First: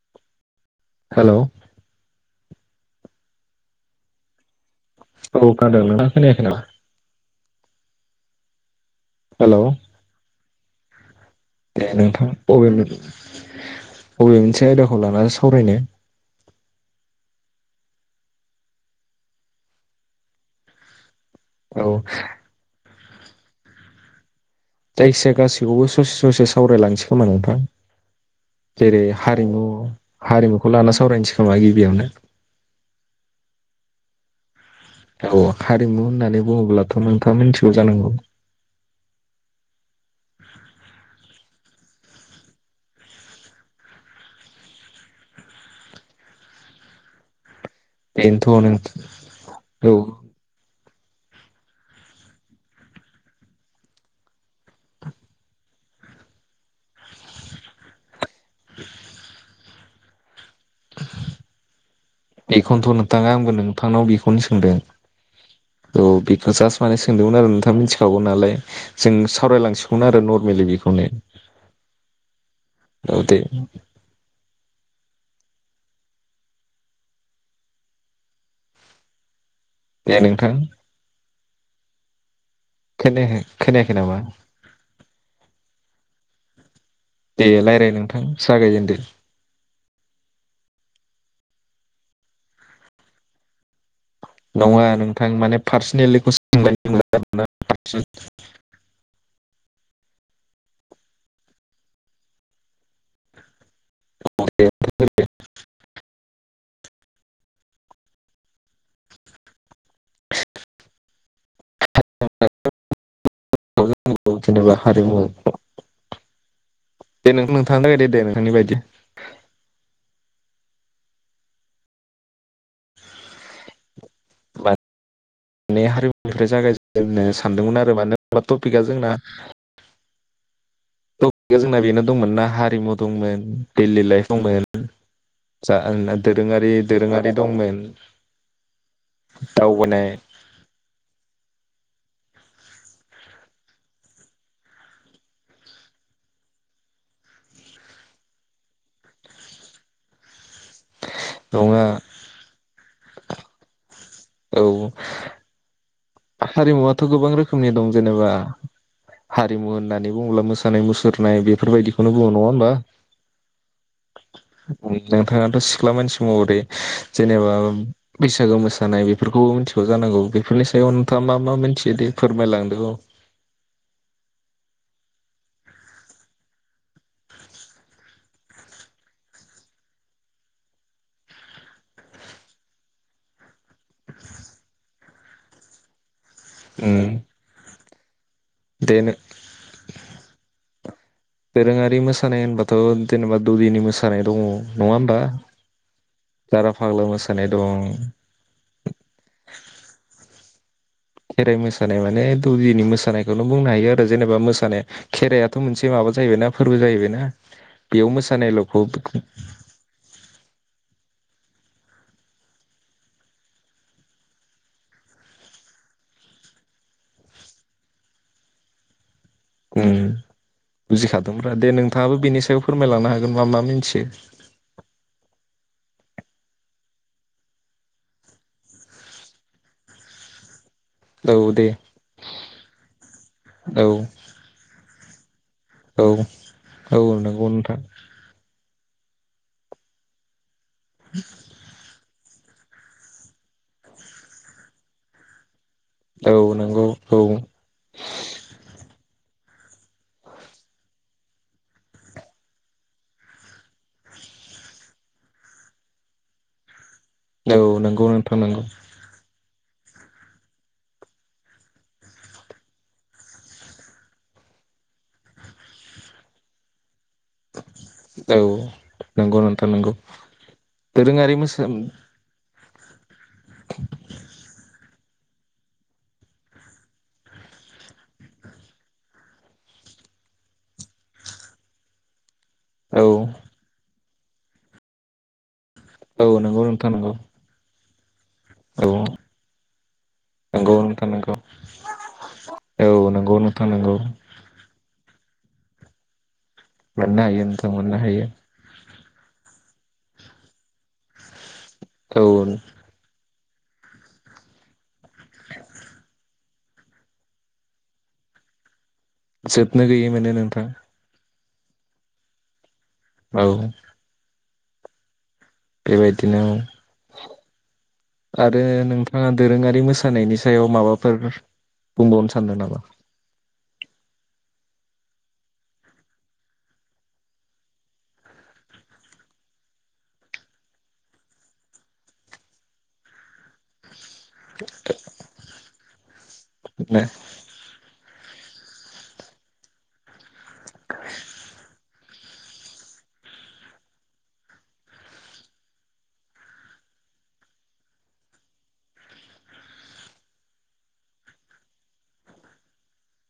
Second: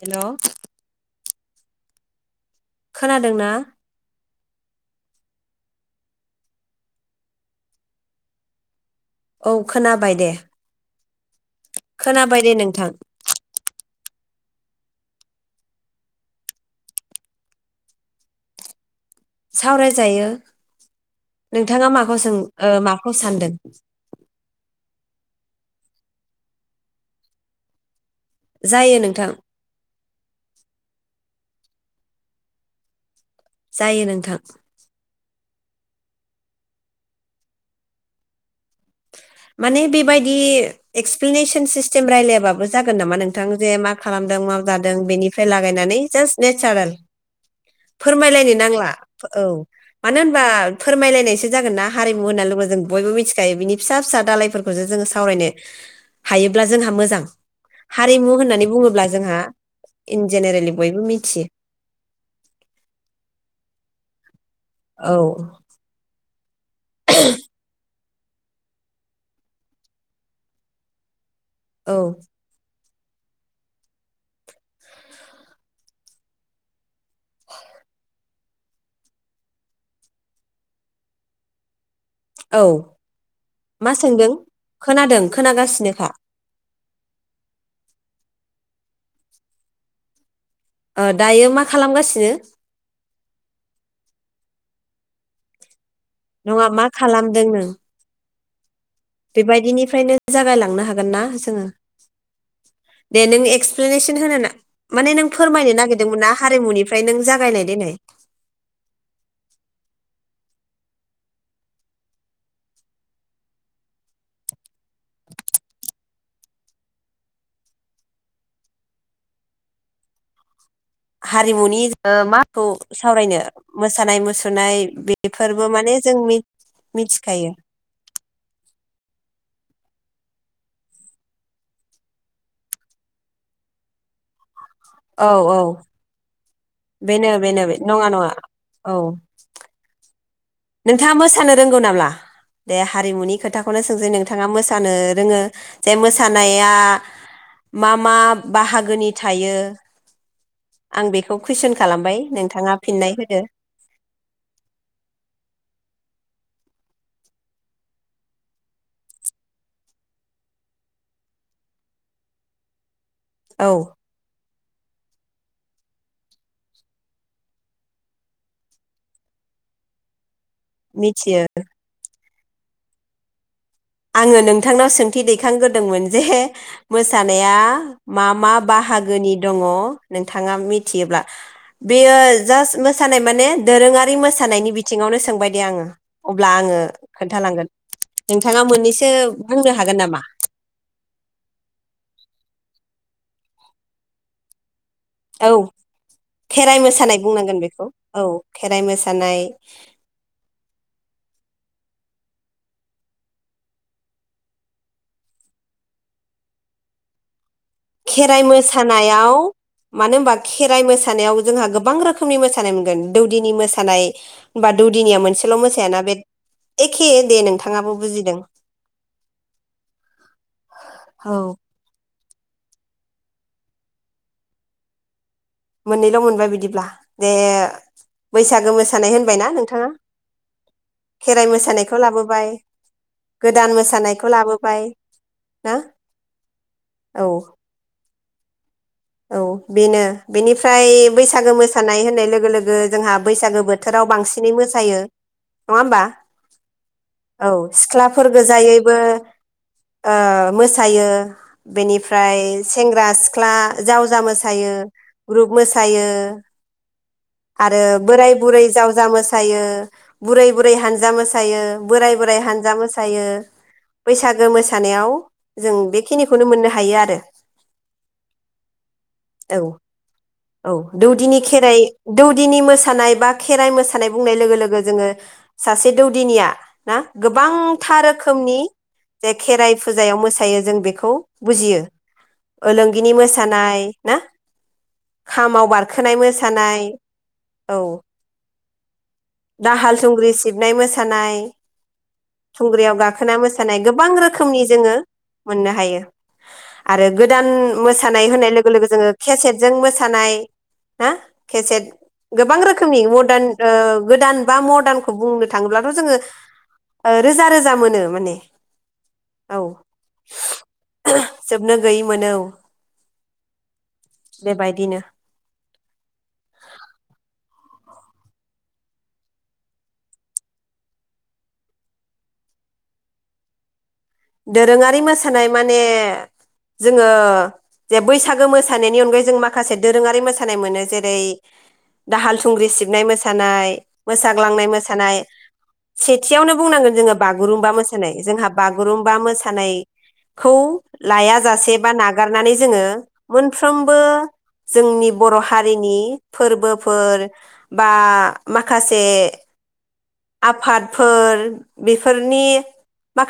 हेल' hello खोनादोंना? ओ खोनादों। नोंथाङा खोनायाखै नामा? औ हेलौ खोनाबाय दे। दे नोंथां खोनाबाय [inaudible] दे बबे नोंथां मोनसे आयदाखौ लानानै सावरायनो सावरायजायो। नोंथाङा औ माखौ सों मा खौ सानदों? जायखिजाया गाैखौबो ससे ससे सावरायलांसै खोमा नोंथां। जायो जेरै नोंथां हारिमु हारिमुखौ लाना सावरायनोसै थाबाय गिबियावनो जायो नोंथां। औ हारिमु होननानै बुङोब्लाथ' नोंथाङा मिथिगौ जानांगौ? माने बेबायदि एसप्लेने सन सिस्टेम रायलायाबो जागोन नामा नोंथां जे मा खालामदों मा जादों बेनिफ्राय लागायनानै जास नेचारेल बेनोथ' फोरमायलायनो नांला औ नों औ मानो होनबा फोरमायलायनायसो जागोन ना हारिमु होनना लोगो जों बयबो मिथिखायो बिनि फिसा फिसा दालाइफोर जोङो हायोब्ला जोंहा मोजां हारिमु होन होननानै बुङोब्ला जोंहा इन जेनेरेलि बयबो मिथियो बेखौनोथ' नोंथाङा आंबो नोंथांनाव बेखौ खोनो सोंदों औ बे जाजास्त माने सोंदोंमोन आरो नोंथाङा मिथ खागौ नालाय जों सावरायलांसिगौमोन आरो नरमेलि बेखौनो। औ औ दे दे नोंथां औ खोनायाखै खोनायाखै मा नामा सोंदों खोनादों खोनागासिनोखा। दे रायलाय नोंथां जागायजेनदो। ओ दायो मा खालामगासिनो? नङा नोंथां माने फार्स्ट नङा मा खालामदों नों [unintelligible] बेबायदिनिफ्रायनो जागायलांनो हागोन ना जोङो दे नों एक्स प्लेनेसन होनो ना माने नों फोरमायनो नागोरदोंमोन हारिमुनि ओमफ्राय नों जागायनाय देनाय [unintelligible] [unintelligible] जेनेबा हारिमु दे नों नोंथाङानो [unintelligible] दो दे नोंथांनि बायदि हारिमुनि ओ माखौ सावरायनो मोसानाय मुसुरनाय बे माने हारिमुनिफ्राय जागायजेन होननो मिथिखायो सानदोंमोन आरो मानो होनबा टपिकआ जोंना टपिकआ जोंना बेनो दंमोन ना हारिमु दंमोन देलि लाइफ दंमोन औ औ जा आंना दोद दोरोङारि बेनो दोरोङारि बेनो बे- दंमोन नङा नङा औ दावबानाय नोंथाङा मोसानो रोंगौ नाम्ला दे हारिमुनि खोथाखौनो सोंसै नोंथाङा मोसानो रोङो जे मोसानाया मा मा बाहागोनि थायो? आं बेखौ कुइसन नङा खालामबाय नोंथाङा फिननाय होदो औ हारिमुआथ' गोबां रोखोमनि दं जेनेबा हारिमु होननानै बुङोब्ला मोसानाय मुसुरनाय बेफोरबायदिखौनो बुङो नङा होमबा औ उम नोंथाङाथ' सिख्ला मानसि महरै जेनेबा बैसागो मोसानाय बेफोरखौबो मिथिगौ जानांगौ बेफोरलायस मिथियो मा मा मोनथियो दे फोरमायलांदों ल' आङो नोंथांनाव सोंथि दैखांग्रोदोंमोन जे मोसानाया मा मा बाहागोनि दङ नोंथाङा मिथियोब्ला बेयो जास्ट मोसानाय माने दोरोङारि मोसानायनि बि थिङावनो सोंबाय दे आङो अब्ला आङो उम खोन्थालांगोन थें - नोंथाङा दे मोननैसो नों बुंनो हागोन नामा? दोरोङारि मोसानाय होनबाथ' जेनेबा दौदिनि मोसानाय दङ नङा होमबा औ जारा खेराइ फाग्ला मोसानाय बुंनांगोन दं बेखौ औ खेराइ मोसानाय खेराइ मोसानाय माने दौदिनि मोसानायखौनो बुंनो हायो आरो जेनेबा मोसानाया खेराइथ' मोनसे माबा जाहैबायनाा फोरबो जाहैबायना बेयाव खेराइ मोसानायल'खौ मोसानायाव मानो होनोमबा खेराइ मोसानायाव जोंहा गोबां रोखोमनि मोसानाय मोनगोन दौदिनि मोसानाय बा दौदिनिया मोनसेल' मोसायाना बे एखे दे नोंथाङाबो बुजिदों उम औ बुजिखादोंब्रा दे नोंथाङाबो बेनि सा याव फोरमायलांनो हागोन मा मा मिथियो मोननैल' मोनबाय बिदिब्ला दे बैसागो मोसानाय होनबायना नोंथाङा खेराइ औ दे मोसानायखौ लाबोबाय गोदान औ मोसानायखौ लाबोबाय ना औ औ नंगौ नोंथां औ बेनो बेनि फ्राय बैसागो मोसानाय होननाय लोगो लोगो जोंहा बैसागो बोथोराव बांसिनै मोसायो नङा होमबा औ नंगौ औ सिख्लाफोर गोजायैबो ओ मोसायो बेनिफ्राय सेंग्रा सिख्ला जावजा मोसायो ग्रुप मोसायो औ आरो नंगौ बोराय नोंथां नंगौ बुरै जावजा मोसा दायो मोसायो बुरै बुरै हानजा मोसायो बोराय बोराइ हानजा मोसायो बैसागो मोसानायाव जों बेखिनिखौनो मोननो हायो आरो औ नंगौ औ नोंथां नंगौ औ दोरोङारि दौदिनि मोसा खेराइ दौदिनि मो सानाय बा खेराइ मोसानाय बुंनाय लोगो लोगो जोङो सासे दौदिनिया ना गोबांथा रोखोमनि जे खेराइ फुजायाव मोसायो जों बेखौ बुजियो औ ओलोंगिनि मोस [unintelligible] खामाव बार रखोनाय औ नंगौ मोसानाय नोंथां नंगौ औ औ दाहाल थुंग्रि सिबनाय नंगौ नोंथां नंगौ मोसानाय औ थुंग्रियाव गाखोना नंगौ नोंथां मोसानाय नंगौ गोबां रोखोमनि जोङो मोननो हायो आरो मोननो हायो गोदान नोंथां मोननो मोस हायो थानाय होनाय लोगो लोगो जोङो केसेटजों मोसानाय हा केसेट औ गोबां रोखोमनि मदार्न ओ गोदान बा मदारनखौ बुंनो थाङोब्लाथ' जोङो रोजा रोजा मोनो माने। औ जोबनो गैयै मोनो नोंथां जोबनो गैयै मोनो औ। औ बेबायदिनो बेबायदिनो औ आरो नोंथाङा दोरोङारि मोसानायनि सायाव माबाफोर बुंबावनो सानदों नामा? दोरोङारि मोसानाय माने जोङो जे बैसागो मोसानायनि अनगायै जों माखासे दोरोङारि मोसानाय मोनो जेरै दाहाल थुंग्रि सिबनाय मोसानाय मोसाग्लांनाय मोसानाय सेथियावनो बुंनांगोन जोङो बागुरुमबा मोसा दिनै जोंहा बा बागुरुमबा मोसानायखौ लायाजासे बा नागारनानै जोङो मोनफ्रोमबो जोंनि बर' हारिनि फोरबोफोर बा माखासे आफादफोर बेफोरनि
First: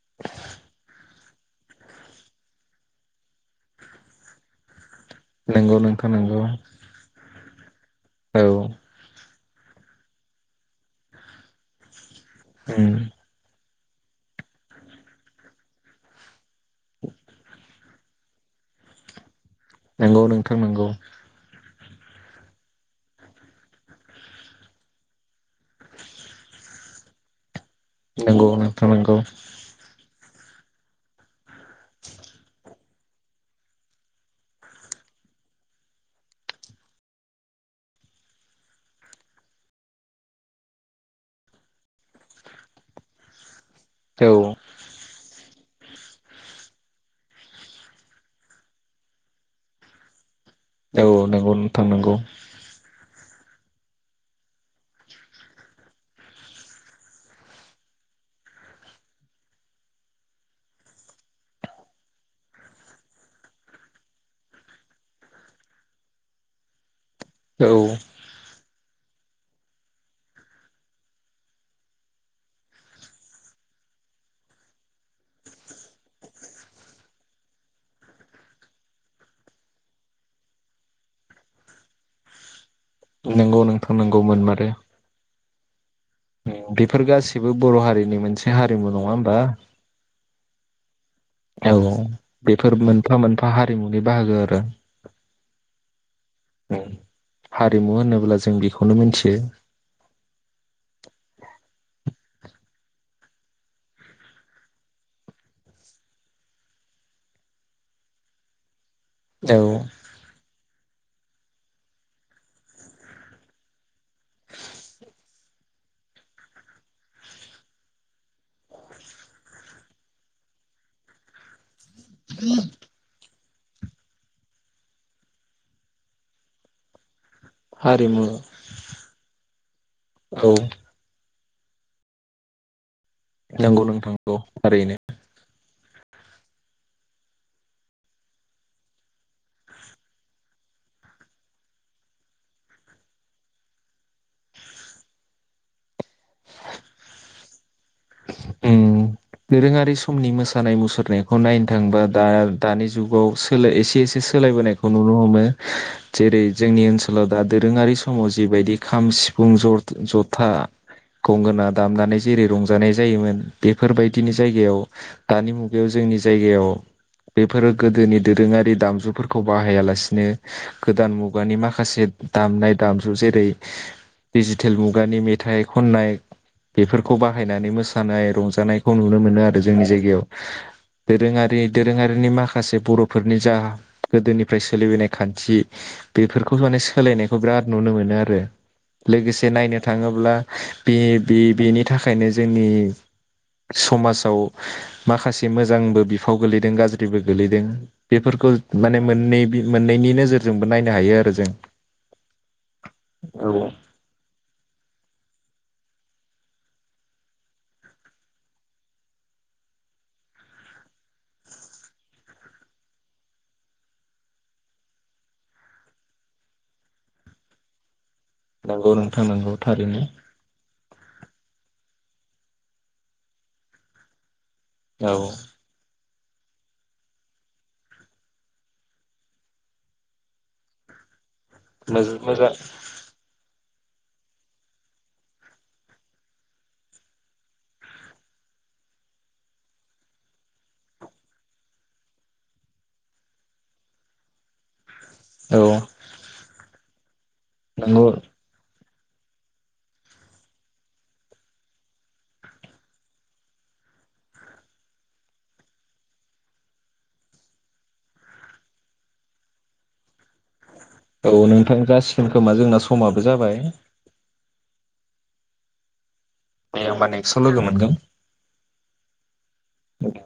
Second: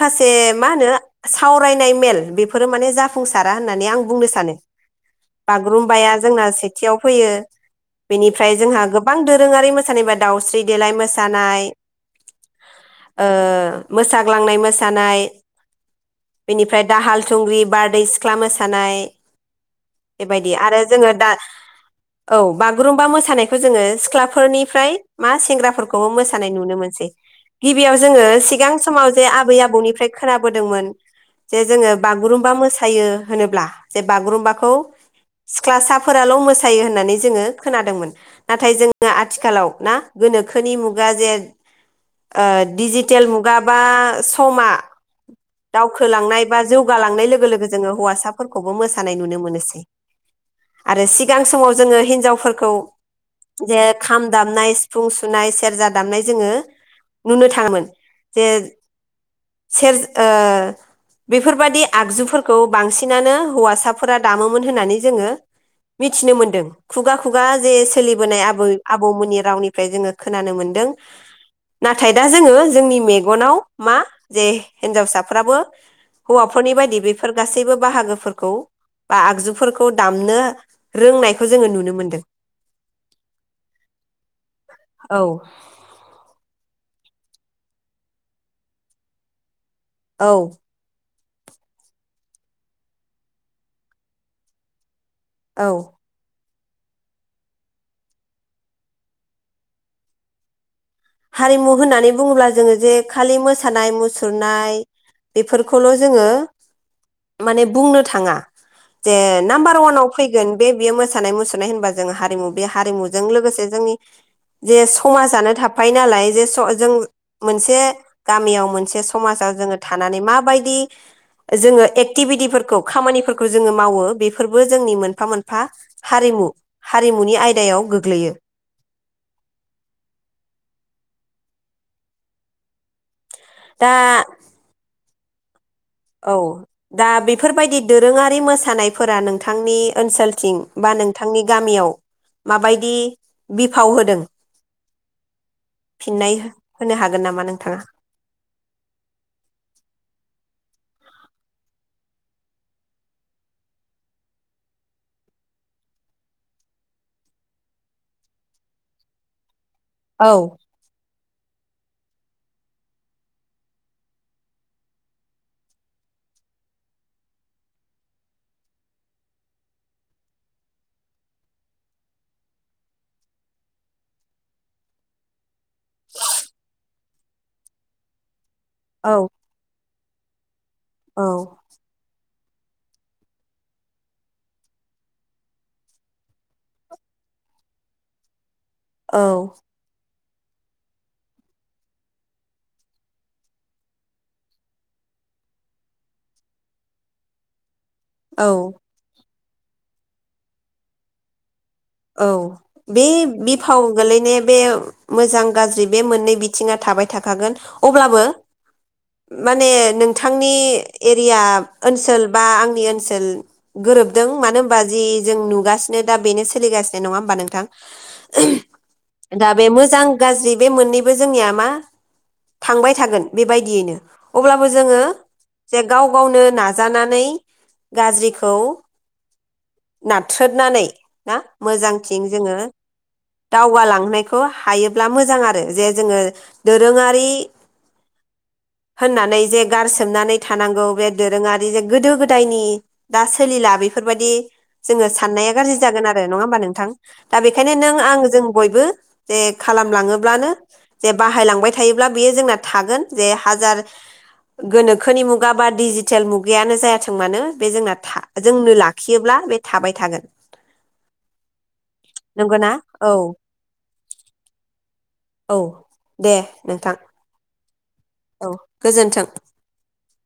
माखासे मा होनो सावरायनाय मेल बेफोरो माने जाफुंसारा होननानै आं बुंनो सानो नंगौ नोंथां बागुरुम्बाया नंगौ जोंना सेथियाव फैयो औ बेनिफ्राय जोंहा गोबां दोरोङारि मोसानायबा दावस्रि देलाय मोसानाय ओ मोसाग्लांनाय मोसा सानाय बेनिफ्राय दाहाल थुंग्रि बारदै सि सिख्ला मोसानाय नंगौ बेबायदि नोंथां आरो नंगौ जोङो दा औ बागुरुम्बा मोसानायखौ जोङो सिख्लाफोरनिफ्राय मा सेंग्राफोरखौबो मोसानाय नुनो मोनसै गिबियाव जोङो नंगौ सिगां नोंथां समाव नंगौ जे आबै आबौ ओमफ्राय खोनाबोदोंमोन जे जोङो बुगुरुमबा मोसा मोसायो होनोब्ला जे बागुरुम्बाखौ सिख्लासाफोराल' मोसायो होननानै जोङो खोनादोंमोन नाथाय जों आथिखालाव ना गोनोखोनि मुगा जे ओ डिजितेल मुगा औ बा दावखोलांनाय बा जौगालांनाय लोगो लोगो जोङो हौवासाफोरखौबो मोसानाय नुनो मोनोसै। औ आरो सिगां नंगौ समाव नोंथां जोङो नंगौ हिनजावफोरखौ जे खाम दामनाय सिफुं सुनाय सेरजा दामनाय जोङो नुनो थाङोमोन जे सेर ओ बेफोरबादि आगजुफोरखौ बांसिनानो हौवासाफोरा दामोमोन होननानै जोङो मिथिनो मोनदों खुगा खुगा औ जे सोलिबोनाय आबै आबौमोननि रावनिफ्राय जोङो खोनानो मोनदों नाथाय दा जोङो जोंनि मेगनाव मा जे हिन्जावसाफ्राबो हौवाफोरनि बायदि बेफोर गासैबो बाहागोफोरखौ बा आगजुफोरखौ दामनो रोंनायखौ जोङो नुनो मोनदों। नोंगौ नोंथां‌ नोंगौ मोनमारो औ बेफोर गासिबो बर' हारिनि मोनसे हारिमु नङा होमबा औ औ बेफोर मोनफा मोनफा हारिमुनि बाहागो आरो औ। उम हारिमु होनोब्ला जों बेखौनो मिथियो। [inaudible] हारिमु होननानै बुङोब्ला जोङो जे खालि मोसानाय मुसुरनाय बेफोरखौल' जोङो माने बुंनो थाङा। जे औ नाम्बार अवानाव फैगोन बे बेयो मोस मोसानाय मुसुरनाय होनबा जोङो हारिमु बे हारिमुजों लोगोसे जोंनि जे समाजानो थाफायो नालाय जे जों मोनसे गामियाव मोनसे समाजाव जोङो थानानै माबायदि जोङो एक्टिभिटिफोरखौ खामानिफोरख खौ जोङो मावो बेबो जोंनि मोनफा मोनफा हारिमु। हारिमु मुनि आयदायाव हारिमु गोग्लैयो। औ नंगौ दा नोंथां औ थारैनो। औ दा बेफोरबायदि दोरोङारि मोसानायफोरा नोंथांनि ओनसोलथिं बा नोंथांनि गामियाव माबायदि बिफाव होदों। [inaudible] फिननाय हो-होनो हागोन नामा नोंथाङा? उम दोरोङारि समनि मोसानाय मुसुरनायखौ नायनो थांबा दा दानि जुगाव सोलाय एसे एसे सोलायबोनायखौ नुनो हमो जेरै जोंनि ओनसोलाव दा दोरोङारि समाव जिबायदि खाम सिफुं ज औ जथा गंगोना दामनानै जेरै रं रंजानाय जायोमोन बेफोरबायदिनि जायगायाव दानि मुगायाव जोंनि जायगायाव बेफोरो गोदोनि दोरोङारि दामजुफोरखौ बाहायालासिनो गोदान मुगानि माखासे दामनाय दामजु जेरै डिजिटेल मुगानि मेथाइ खननाय बेफोरखौ बाह बाहायनानै मोसानाय रंजा जानायखौ औ नुनो मोनो आरो जोंनि जायगायाव। औ दोरोङारि दोरोङारिनि माखा माखासे बर'फोरनि जा गोदोनिफ्राय सोलिबोनाय खान्थि बेफोरखौ माने सोलायनायखौ बिराद नुनो मोनो आरो। औ लोगोसे नायनो थाङोब्ला बे बे बेनि थाख खायनो जोंनि समाजाव माखासे मोजांबो बिफावबो गोलैदों गाज्रिबो गोलैदों। औ बेफोरखौ माने मोननै मोननैनि नोजोरजोंबो नायनो हायो आरो जों। औ बे औ बिफाव गोलैनाया बे मोजां गाज्रि बे मोननै बिथिङा थाबाय थाखागोन अब्लाबो माने नोंथांनि एरिया ओनसोल बा आंनि ओनसोल गोरोबदों मानो ओमबा जि जों नुगासिनो बेनो सो सोलिगासिनो नङा होमबा नोंथां? नंगौ नोंथां ओहोम दा नंगौ बे थारैनो मोजां गाज्रि बे मोननै बो जोंनिया मा थांबाय थागोन बेबायदियैनो। अब्लाबो जोङो औ जे गाव गावनो नाजानानै गाज्रिखौ नाथ्रोदनानै ना मोजांथिं मोजां जोङो दावगालांनायखौ हायोब्ला मोजां आरो जे जोङो दोरोङारि होननानै जे गारसोमनानै थानांगौ बे दोरोङारि जे गोदो गोदायनि दा सोलिला बेफोरबायदि जोङो साननाया औ गाज्रि जागोन आरो नङा होमबा नोंथां? [inaudible] दा बेखायनो नों नंगौ आं जों बयबो। जे खालामलाङोब्लानो जे बाहायलांबाय थायोब्ला बेयो जोंना थागोन जे हाजार गोनोखोनि मुगा बा डिजिटेल मुगायानो जायाथों मानो बे जोंना जोंनो लाखियोब्ला बे। थाबाय थागोन। औ नोंथां जासिगोन खोमा नंगौना जोंना औ समाबो जाबाय। औ। दे दे नोंथां होमबा नेक्सटआव लोगो मोनगोन। औ गोजोन्थों। दै।